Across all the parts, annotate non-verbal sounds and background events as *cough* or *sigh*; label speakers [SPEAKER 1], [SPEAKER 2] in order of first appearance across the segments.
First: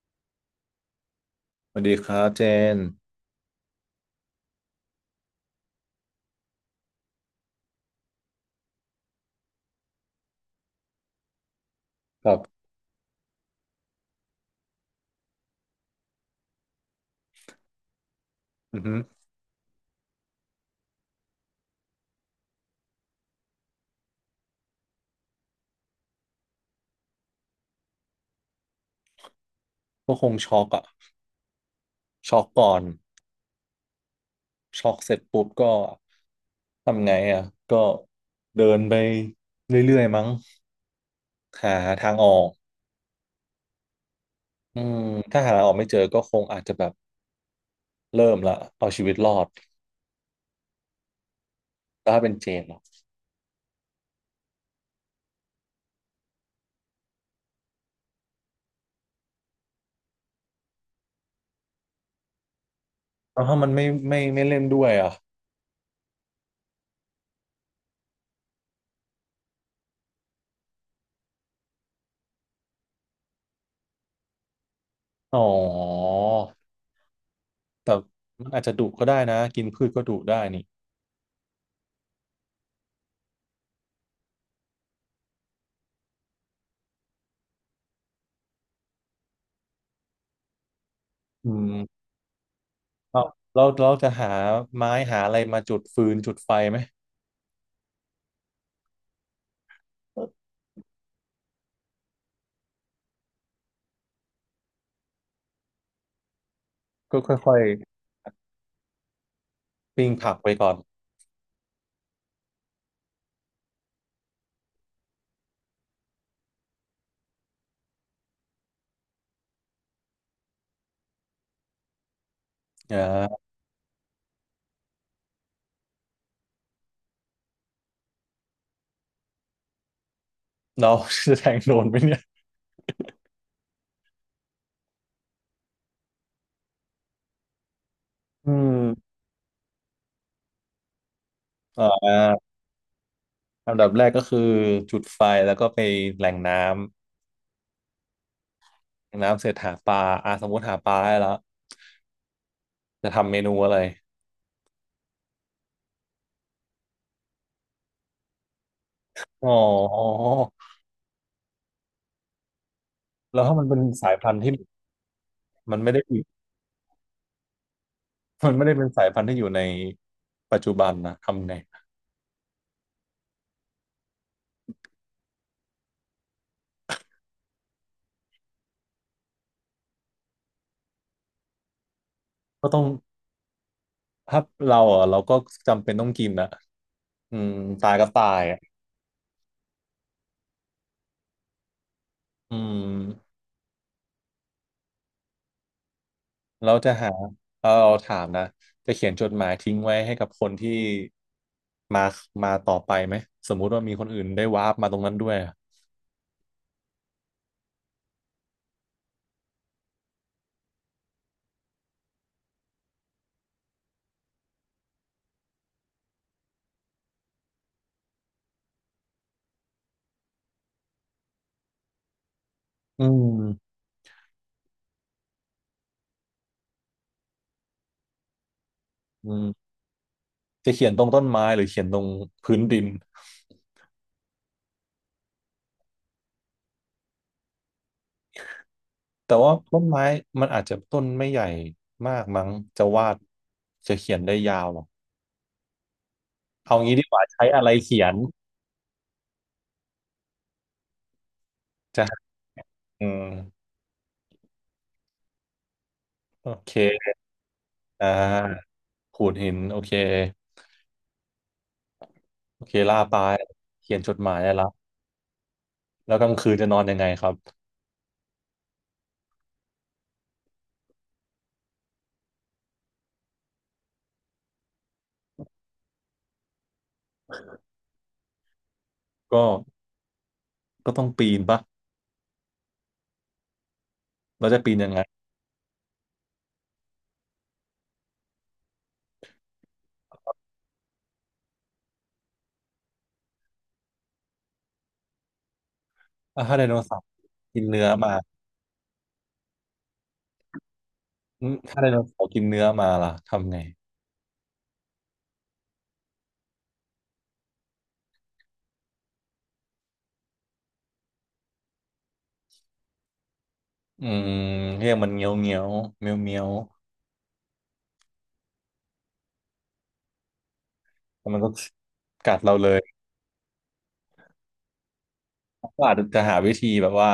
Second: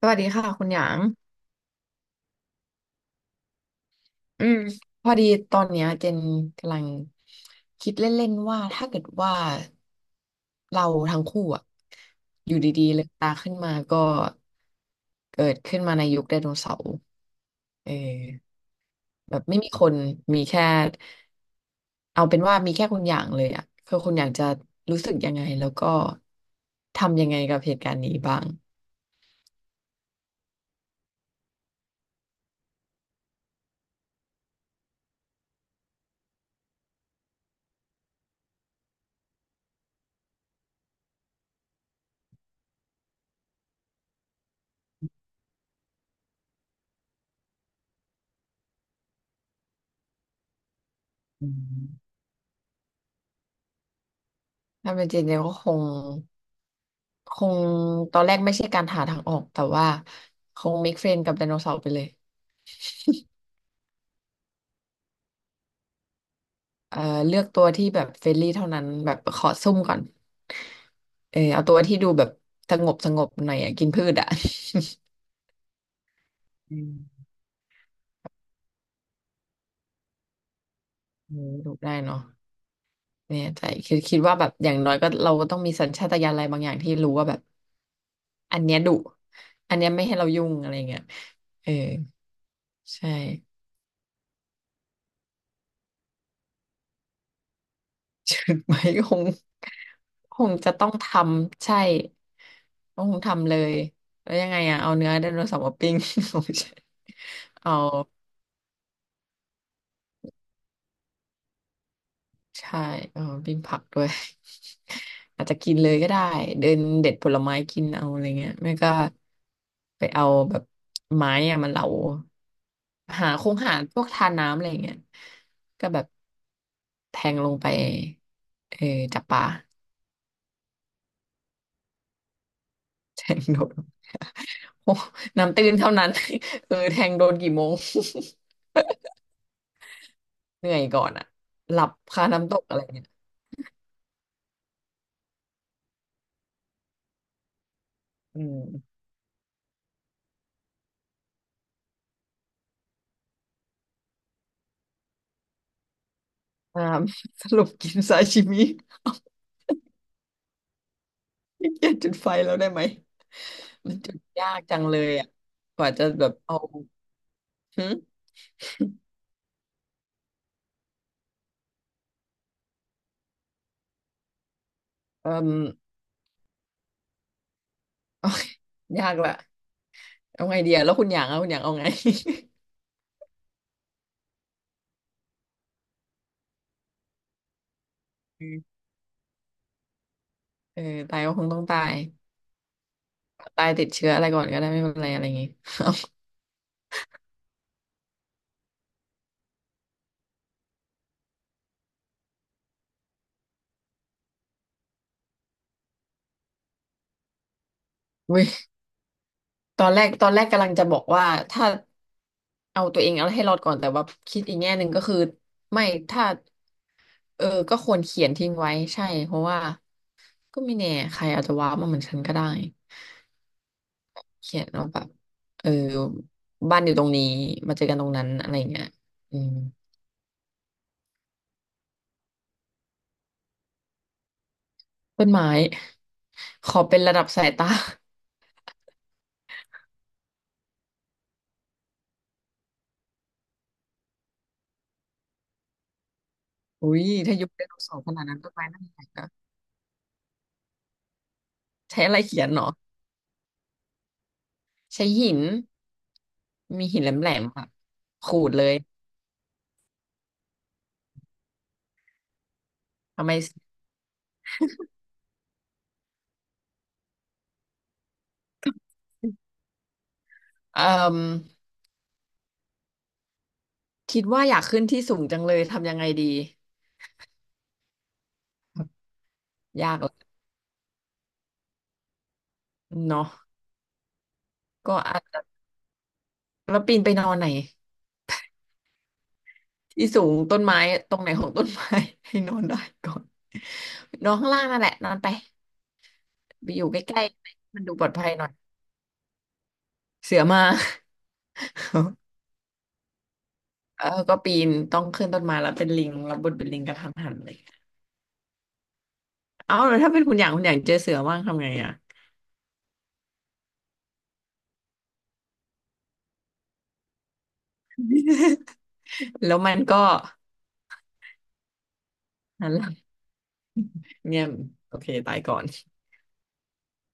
[SPEAKER 1] สวัสดีค่ะคุณหยาง
[SPEAKER 2] สวัสดีครับเจน
[SPEAKER 1] อืมพอดีตอนเนี้ยเจนกำลังคิดเล่นๆว่าถ้าเกิดว่าเราทั้งคู่อะ
[SPEAKER 2] ครั
[SPEAKER 1] อยู่
[SPEAKER 2] บ
[SPEAKER 1] ดีๆเลืมตาขึ้นมาก็เกิดขึ้นมาในยุคไดโนเสาร์เออ
[SPEAKER 2] อือฮึ
[SPEAKER 1] แบบไม่มีคนมีแค่เอาเป็นว่ามีแค่คุณหยางเลยอะคือคุณหยางจะรู้สึกยังไงแล้วก็ทำยังไงกับเหตุการณ์นี้บ้าง
[SPEAKER 2] ก็คงช็อกอะช็อกก่อนช็อกเสร็จปุ๊บก็ทำไงอะก็เดินไปเรื่อยๆมั้งหาทางออกอืมถ้าหาทางออกไม่เจอก็คงอาจจะแบบเริ่มละเอาชีวิตรอด
[SPEAKER 1] อื
[SPEAKER 2] แล้ว
[SPEAKER 1] ม
[SPEAKER 2] ถ้าเป็นเจนล่ะ
[SPEAKER 1] ถ้าเป็นเจนเจนก็คงตอนแรกไม่ใช่การหาทางออกแต่ว่าคง make friend กับไดโนเสาร์ไปเลย
[SPEAKER 2] แล้วถ้ามันไม่เล่นด้วยอะ
[SPEAKER 1] เอ่อเลือกตัวที่แบบเฟรนลี่เท่านั้นแบบขอซุ่มก่อนเออเอาตัวที่ดูแบบสงบสงบหน่อยอะกินพืชอ่ะ
[SPEAKER 2] อ๋อ
[SPEAKER 1] อืม
[SPEAKER 2] แต่มันอาจจะดุก็ได้นะกินพืชก็ดุได้นี่
[SPEAKER 1] เออดูได้เนาะเนี่ยใจคือคิดว่าแบบอย่างน้อยก็เราก็ต้องมีสัญชาตญาณอะไรบางอย่างที่รู้ว่าแบบอันเนี้ยดุอันเนี้ยไม่ให้เรายุ่งอะไรเงี้ย
[SPEAKER 2] อื
[SPEAKER 1] เออ
[SPEAKER 2] ม
[SPEAKER 1] ใช่
[SPEAKER 2] เราเราจะหาไม้หาอะไรมาจุดฟืนจุดไฟไหม
[SPEAKER 1] เชิง *laughs* ไหมคงคงจะต้องทำใช่ต้องทำเลยแล้วยังไงอ่ะเอาเนื้อไดโนเสาร์มาปิ้ง *laughs* โ
[SPEAKER 2] ก็ค่อย
[SPEAKER 1] อ
[SPEAKER 2] ปิ้งผักไปก่อน
[SPEAKER 1] เคเอาใช่เอาปิ้งผักด้วย *laughs* อาจจะกินเลยก็ได้เดินเด็ดผลไม้กินเอาอะไรเงี้ยไม่ก็ไปเอาแบบไม้อะมาเหลา
[SPEAKER 2] อ่
[SPEAKER 1] หาค
[SPEAKER 2] า
[SPEAKER 1] งหาพวกทาน้ำอะไรเงี้ยก็แบบแทงลงไปเออจับปลา *laughs*
[SPEAKER 2] เราจะแทงโดนไหมเนี่ย
[SPEAKER 1] แทงโดด *laughs* โอ้น้ำตื้นเท่านั้น *laughs* เออแทงโดนกี่โมง
[SPEAKER 2] อืม
[SPEAKER 1] *laughs* เหนื่อยก่อนอะหลั
[SPEAKER 2] อ่
[SPEAKER 1] บคา
[SPEAKER 2] า
[SPEAKER 1] น้ำตกอะไรเงี้ย
[SPEAKER 2] อันดับแรกก็คือจุดไฟแล้วก็ไปแหล่งน้ำ
[SPEAKER 1] อืม
[SPEAKER 2] แหล่งน้ำเสร็จหาปลาอ่าสมมติหาปลาได้แล้วจะทำเมนูอะไร
[SPEAKER 1] อ่า *laughs* สรุปกินซาชิมิ *laughs*
[SPEAKER 2] อ๋อ
[SPEAKER 1] ขี้เกียจจุดไฟแล้วได้ไหม
[SPEAKER 2] แล้วถ้ามันเป็น
[SPEAKER 1] มัน
[SPEAKER 2] สา
[SPEAKER 1] จุ
[SPEAKER 2] ย
[SPEAKER 1] ด
[SPEAKER 2] พันธุ์
[SPEAKER 1] ยา
[SPEAKER 2] ที่
[SPEAKER 1] กจังเลยอะ
[SPEAKER 2] มั
[SPEAKER 1] ก
[SPEAKER 2] นไม่
[SPEAKER 1] ว่า
[SPEAKER 2] ได้
[SPEAKER 1] จะ
[SPEAKER 2] อยู่
[SPEAKER 1] แบบเอาหึ
[SPEAKER 2] มันไม่ได้เป็นสายพันธุ์ที่อยู่ในปัจจุบันนะทำไง
[SPEAKER 1] เอ่ม *laughs* ยากละเอาไงเดียแล้วคุณอยากเอาคุณอยากเอาไง
[SPEAKER 2] ก็ต้องถ้าเราอ่ะเราก็จำเป็นต้องกินอ่ะอืมตายก็ตายอ่ะ
[SPEAKER 1] *laughs* เออตายก็คงต้องตาย
[SPEAKER 2] อืม
[SPEAKER 1] ตายติดเชื้ออะไรก่อนก็ได้ไม่เป็นไรอะไรอย่างงี้
[SPEAKER 2] เราจะหาเราถามนะจะเขียนจดหมายทิ้งไว้ให้กับคนที่มาต่อไปไหมสมมุติว่ามีคนอื่นได้วาร์ปมาตรงนั้นด้วยอะ
[SPEAKER 1] อุ้ยตอนแรกกำลังจะบอกว่าถ้า เอาตัวเองเอาให้รอดก่อนแต่ว่าคิดอีกแง่หนึ่งก็คือไม่ถ้าเออก็ควรเขียนทิ้งไว้ใช่เพราะว่าก็ไม่แน่ใครอาจจะว้าวมาเหมือนฉันก็ได้
[SPEAKER 2] อืม
[SPEAKER 1] เขียนเอาแบบเออบ้านอยู่ตรงนี้มาเจอกันตรงนั้นอะไรอย่างเงี้ย
[SPEAKER 2] อื
[SPEAKER 1] อืม
[SPEAKER 2] มจะเขียนตรงต้นไม้หรือเขียนตรงพื้นดิน
[SPEAKER 1] ต้นไม้ *laughs* ขอเป็นระดับสายตา *laughs*
[SPEAKER 2] แต่ว่าต้นไม้มันอาจจะต้นไม่ใหญ่มากมั้งจะวาดจะเขียนได้ยาวอะเอา
[SPEAKER 1] อุ้
[SPEAKER 2] งี้ดี
[SPEAKER 1] ย
[SPEAKER 2] กว่า
[SPEAKER 1] ถ้า
[SPEAKER 2] ใช้
[SPEAKER 1] ยุคได
[SPEAKER 2] อะไร
[SPEAKER 1] โนเสา
[SPEAKER 2] เขี
[SPEAKER 1] ร์
[SPEAKER 2] ย
[SPEAKER 1] ข
[SPEAKER 2] น
[SPEAKER 1] นาดนั้นต้นไม้น่าจะใหญ่นะใช้
[SPEAKER 2] จะ
[SPEAKER 1] อะไรเขียนเนาะ
[SPEAKER 2] อืม
[SPEAKER 1] ใช้หิน
[SPEAKER 2] โอเค
[SPEAKER 1] มีหินแหลมๆค่ะ
[SPEAKER 2] อ่
[SPEAKER 1] ขูดเล
[SPEAKER 2] า
[SPEAKER 1] ย
[SPEAKER 2] ขูดหินโอเคโอเคล่าปลา
[SPEAKER 1] ทำไม
[SPEAKER 2] เขียนจดหมายได้และแล้วกลางคืนจะนอนยังไงครับ
[SPEAKER 1] *laughs* เอ่อคิดว่าอยากขึ้นที่สูงจังเลยทำยังไงดี
[SPEAKER 2] ก็
[SPEAKER 1] ยากละ
[SPEAKER 2] ก็ต้องปีนปะ
[SPEAKER 1] เนาะ
[SPEAKER 2] เราจะปีนยัง
[SPEAKER 1] ก็
[SPEAKER 2] ไง
[SPEAKER 1] อาจจะแล้วปีนไปนอนไหนที่สูงต้นไม้ตรงไหนของต้นไม้ *laughs* ให้นอนได้ก่อนนอนข้างล่างนั่นแหละนอนไป
[SPEAKER 2] อ่ะถ้าได
[SPEAKER 1] ไป
[SPEAKER 2] โน
[SPEAKER 1] อยู่
[SPEAKER 2] เสา
[SPEAKER 1] ใก
[SPEAKER 2] ร์
[SPEAKER 1] ล้
[SPEAKER 2] กิน
[SPEAKER 1] ๆมั
[SPEAKER 2] เนื้
[SPEAKER 1] น
[SPEAKER 2] อ
[SPEAKER 1] ดูปลอดภัย
[SPEAKER 2] มา
[SPEAKER 1] หน่อยเสือมา
[SPEAKER 2] อืมถ้าไดโนเสา
[SPEAKER 1] *laughs*
[SPEAKER 2] ร์กินเนื้อมาล่ะ ทำไง
[SPEAKER 1] เออก็ปีนต้องขึ้นต้นไม้แล้วเป็นลิงแล้วบนเป็นลิงกระทันหันเลยเอ้าแล้วถ้าเป็นคุณอย่างเจอเสือว่างทำไงอ่ะ
[SPEAKER 2] อืมเรียกมันเงี้ยวเงี้ยวเมียวเมียว
[SPEAKER 1] *laughs* แล้วมันก็
[SPEAKER 2] แล้วมันก็กัดเราเล
[SPEAKER 1] นั่นแห
[SPEAKER 2] ย
[SPEAKER 1] ละเงียบโอเคตายก่อน
[SPEAKER 2] ก็อาจจะหาวิธีแบบว่า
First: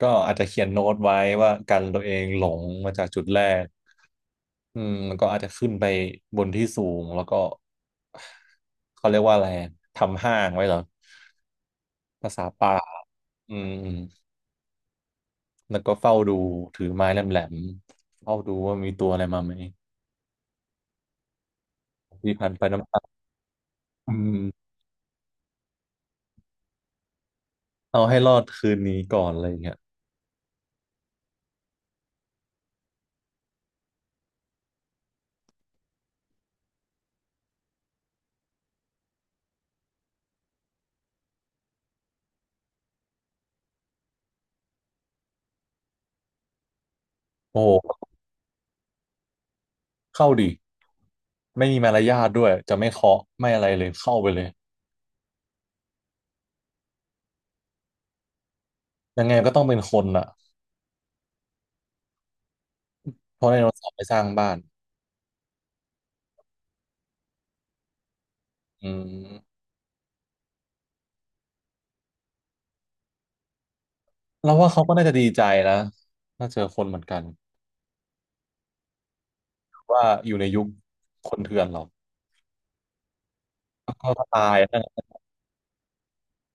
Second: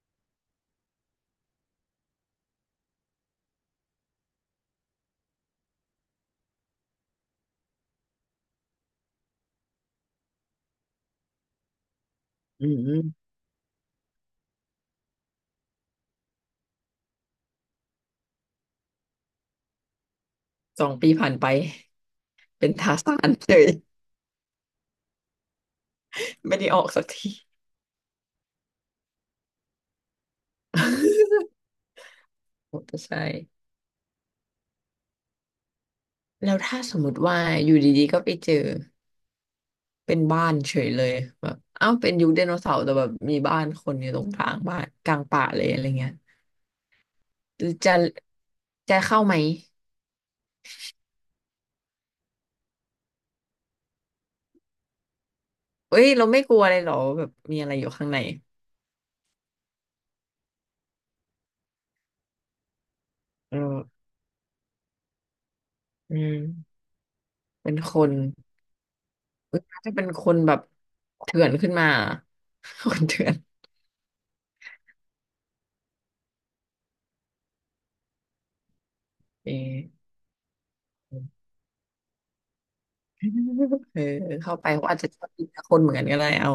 [SPEAKER 2] ก็อาจจะเขียนโน้ตไว้ว่ากันตัวเองหลงมาจากจุดแรกอืมมันก็อาจจะขึ้นไปบนที่สูงแล้วก็เขาเรียกว่าอะไรทำห้างไว้เหรอภาษา
[SPEAKER 1] อื
[SPEAKER 2] ป่า
[SPEAKER 1] ม
[SPEAKER 2] อืม แล้วก็เฝ้าดูถือไม้แหลมๆเฝ้าดูว่ามีตัวอะไรมาไหม
[SPEAKER 1] สองปีผ่านไป
[SPEAKER 2] ที่พันไป
[SPEAKER 1] เป็น
[SPEAKER 2] น้ำ
[SPEAKER 1] ทา
[SPEAKER 2] ตา
[SPEAKER 1] สานเลย
[SPEAKER 2] อืม
[SPEAKER 1] ไม่ได้ออกสักที
[SPEAKER 2] เอาให้รอดคืนนี้ก่อนอะไรอย่างเงี้ย
[SPEAKER 1] มอเตอร์ไซค์แล้วถ้าสมมติว่าอยู่ดีๆก็ไปเจอเป็นบ้านเฉยเลยแบบเอ้าเป็นยุคไดโนเสาร์แต่แบบมีบ้านคนอยู่ตรงกลางบ้านกลางป่าเลยอะไรเงี้ย
[SPEAKER 2] โอ้
[SPEAKER 1] จะ
[SPEAKER 2] โห
[SPEAKER 1] จะเข้าไหม
[SPEAKER 2] เข้าดิไม่มีมารยาทด้วยจะไม่เคาะไม่อะไรเลยเข้าไปเลย
[SPEAKER 1] เอ้ยเราไม่กลัวเลยเหรอแบบมีอะไรอยู่ข้างใน
[SPEAKER 2] ยังไงก็ต้องเป็นคนอ่ะเพราะได
[SPEAKER 1] เออ
[SPEAKER 2] โนเสาร์ไปสร้างบ้าน
[SPEAKER 1] อืมเป็นคน
[SPEAKER 2] อืม
[SPEAKER 1] เอ้ยถ้าเป็นคนแบบเถื่อนขึ้นมา *laughs* คนเถื่อน
[SPEAKER 2] เราว่าเขาก็น่าจะดีใจนะถ้าเจอคนเหมือนกัน
[SPEAKER 1] เออ
[SPEAKER 2] ว่าอยู่ในยุคคนเถื่อนหรอก
[SPEAKER 1] เออ
[SPEAKER 2] ก็ตา
[SPEAKER 1] เข้า
[SPEAKER 2] ย
[SPEAKER 1] ไปเขาอาจ
[SPEAKER 2] นะ
[SPEAKER 1] จะชอบกินคนเหมือนกันก็ได้เอา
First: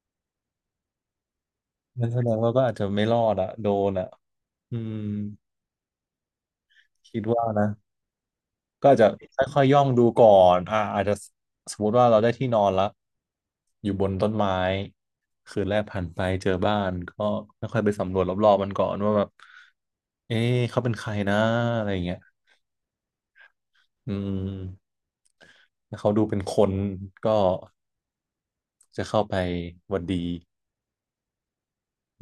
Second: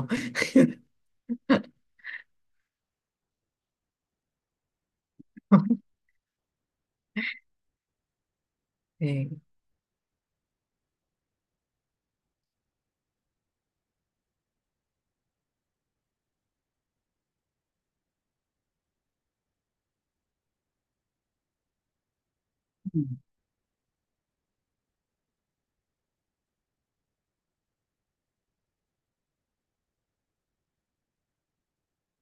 [SPEAKER 2] นั่นแสดงว่าก็อาจจะไม่รอดอ่ะโดนอ่ะอืมคิดว่านะ ก็อาจจะค่อย
[SPEAKER 1] *laughs*
[SPEAKER 2] ๆย่องดูก่อนอ่าอาจจะสมมติว่าเราได้ที่นอนแล้วอยู่บนต้นไม้คืนแรกผ่านไปเจอบ้านก็ค่อยๆไปสำรวจรอบๆมันก่อนว่าแบบเอ๊ะเขาเป็นใครนะอะไรอย่างเงี้ย
[SPEAKER 1] เออ
[SPEAKER 2] อืมถ้าเขาดูเป็นคนก็จะเข้าไปหวัดดี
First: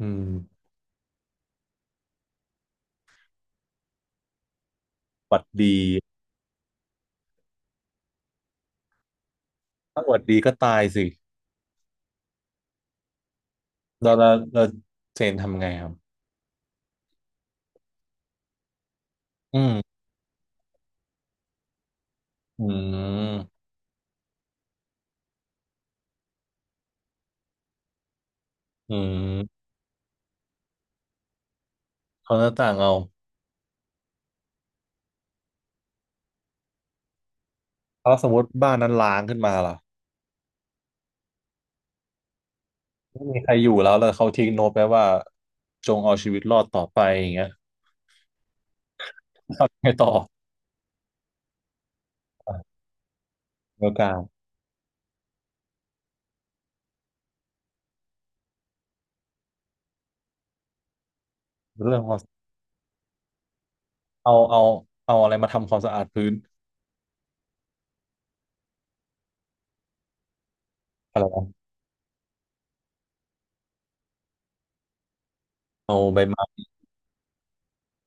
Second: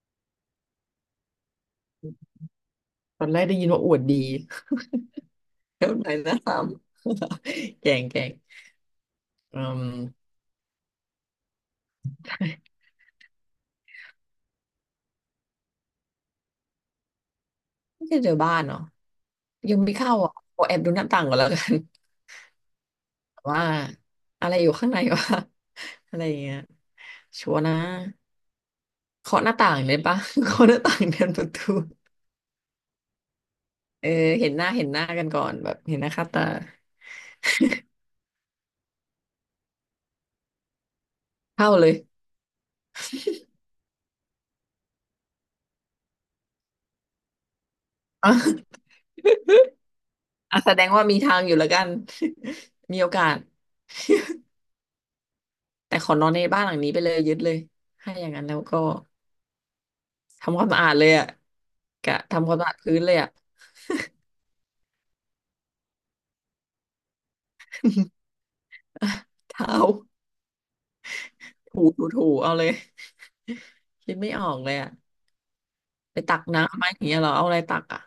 [SPEAKER 2] อืม
[SPEAKER 1] ตอนแรกได้ยินว่าอวดดี
[SPEAKER 2] หวัดดี
[SPEAKER 1] *laughs* แล้วไหนนะสาม *laughs* แกงแกงอืม
[SPEAKER 2] ถ้าหวัดดีก็ตายสิเราเราเราเจนทำไงครับ
[SPEAKER 1] ไม่ใช่เจอบ้านเนาะ
[SPEAKER 2] อื
[SPEAKER 1] ยังไม่
[SPEAKER 2] ม
[SPEAKER 1] เข้าอ่ะขอแอบดูหน้าต่างก่อนแล้วกัน
[SPEAKER 2] อื
[SPEAKER 1] *laughs* ว่า
[SPEAKER 2] ม
[SPEAKER 1] อะไรอยู่ข้างในวะ *laughs* อะไรอย่างเงี้ยชัวร์นะ
[SPEAKER 2] อื
[SPEAKER 1] เคาะหน้า
[SPEAKER 2] ม
[SPEAKER 1] ต่างเลยปะ *laughs* เคาะหน้าต่างเดินประตู
[SPEAKER 2] เขาหน้าต่างเอา
[SPEAKER 1] เออเห็นหน้าเห็นหน้ากันก่อนแบบเห็นหน้าค่าตา
[SPEAKER 2] แล้วสมมติบ้านนั้นล้างขึ้นมาล่ะ
[SPEAKER 1] เข้าเลย
[SPEAKER 2] ไม่มีใครอยู่แล้วแล้วเขาทิ้งโน้ตไปว่าจงเอาชีวิตรอดต่อไปอย่างเงี้ย
[SPEAKER 1] *laughs* อ่ะ
[SPEAKER 2] ทำยังไงต่อ
[SPEAKER 1] อ่ะแสดงว่ามีทางอยู่แล้วกัน *laughs* มีโอกาส
[SPEAKER 2] เรื่องการ
[SPEAKER 1] แต่ขอนอนในบ้านหลังนี้ไปเลยยึดเลยให้าอย่างนั้นแล้วก็ ทำความสะอาดเลยอ่ะ
[SPEAKER 2] เรื่องค
[SPEAKER 1] กะ
[SPEAKER 2] วาม
[SPEAKER 1] ทำความสะอาดพื้นเลยอ่ะ
[SPEAKER 2] เอาเอาเอาอะไรมาทำความสะอาดพื้น
[SPEAKER 1] *laughs* อ่ะเท้า
[SPEAKER 2] อะไรวะ
[SPEAKER 1] ถูเอาเลยคิดไม่ออกเลยอ่ะ
[SPEAKER 2] เอา
[SPEAKER 1] ไป
[SPEAKER 2] ใบ
[SPEAKER 1] ตัก
[SPEAKER 2] ไม้
[SPEAKER 1] น้ำไหมาอย่างเงี้ยเหรอเอาอะไรตักอ่ะ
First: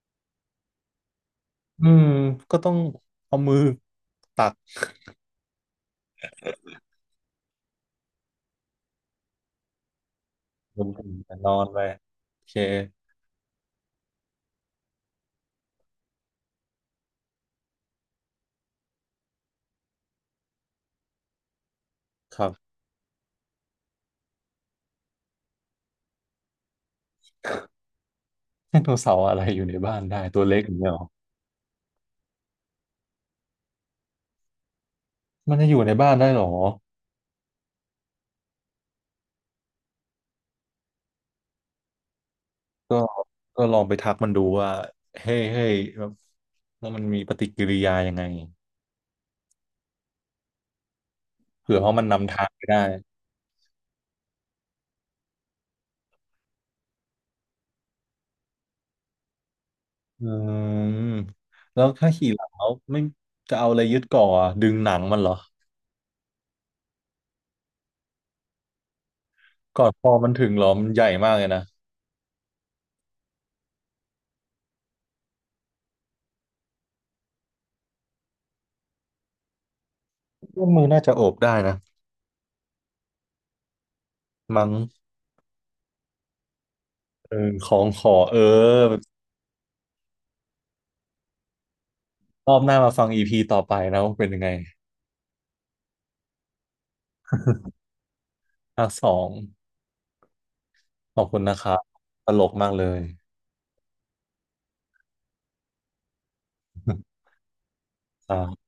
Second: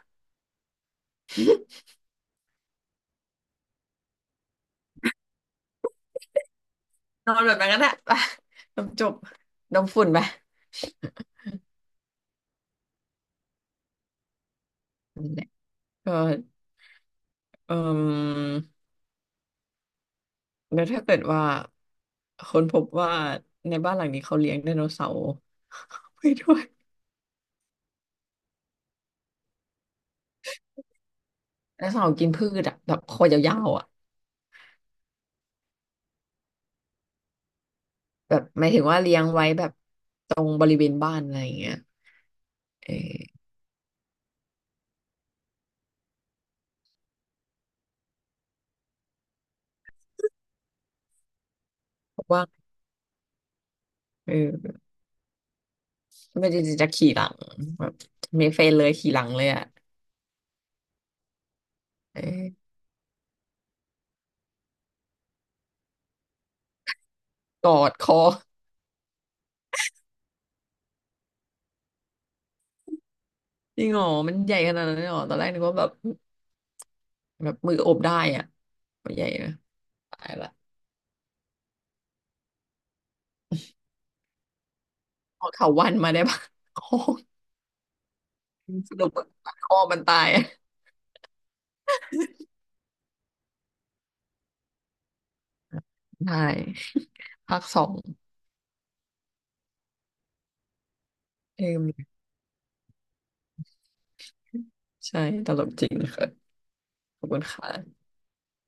[SPEAKER 2] อืมก็ต้องเอามือตัก
[SPEAKER 1] นอนแบบนั้นก็ได้ไปจบจบดมฝุ่นไป
[SPEAKER 2] ลงถึงแต่นอนไปโอเค
[SPEAKER 1] นั่นแหละก็เออแล้วถ้าเกิดว่า
[SPEAKER 2] ครั
[SPEAKER 1] คนพ
[SPEAKER 2] บ
[SPEAKER 1] บว่าในบ้านหลังนี้เขาเลี้ยงไดโนเสาร์ *laughs* ไปด้วย
[SPEAKER 2] ไดโนเสาร์อะไรอยู่ในบ้านได้ตัวเล็กอย่างเงี้ยหรอ
[SPEAKER 1] ไดโนเสาร์กินพืชอ่ะแบบคอยาวๆอ่ะ
[SPEAKER 2] มันจะอยู่ในบ้านได้หรอ
[SPEAKER 1] แบบหมายถึงว่าเลี้ยงไว้แบบตรงบริเวณบ้านอะไรอย่างเงี้ยเอ
[SPEAKER 2] ก็
[SPEAKER 1] อ
[SPEAKER 2] ก็ลองไปทักมันดูว่าเฮ้ยเฮ้ยแบบแล้ว่ามันมีปฏิกิริยายังไงเผื่อว่าะมันนำ
[SPEAKER 1] ว่า
[SPEAKER 2] ทางไปได้
[SPEAKER 1] เออ ไม่ได้จะขี่หลังแบบมีเฟนเลยขี่หลังเลยอ่ะ
[SPEAKER 2] อืมแล้วถ้า
[SPEAKER 1] เอ้
[SPEAKER 2] ขี่หลั
[SPEAKER 1] ย
[SPEAKER 2] งแล้วไม่จะเอาอะไรยึดก่ออะดึงหนังมันเหรอ
[SPEAKER 1] กอดคอ
[SPEAKER 2] ก่อนคอมันถึงเหรอมันใหญ่มากเลยนะ
[SPEAKER 1] จริงเหรอมันใหญ่ขนาดนั้นเลยเหรอตอนแรกนึกว่าแบบแบบมือโอบได้อ่ะมันใหญ่นะตายละ
[SPEAKER 2] ว่ามือน่าจะโอบได้นะมั้ง
[SPEAKER 1] เอาเถาวัลย์มาได้ปะค *laughs* อ
[SPEAKER 2] เออของขอเออ
[SPEAKER 1] สรุปว่าคอมันตายอะ
[SPEAKER 2] รอบหน้ามาฟังอีพีต่อไปนะว่าเป็นยังไง
[SPEAKER 1] ได้ภาคสอ
[SPEAKER 2] *laughs*
[SPEAKER 1] ง
[SPEAKER 2] ภาคสองขอบคุณนะ
[SPEAKER 1] เอ
[SPEAKER 2] ครับ
[SPEAKER 1] ม
[SPEAKER 2] ตลกมากเลย
[SPEAKER 1] ใช่ตลกจริงค่ะขอ
[SPEAKER 2] *laughs*
[SPEAKER 1] บคุณค่ะ
[SPEAKER 2] ครับ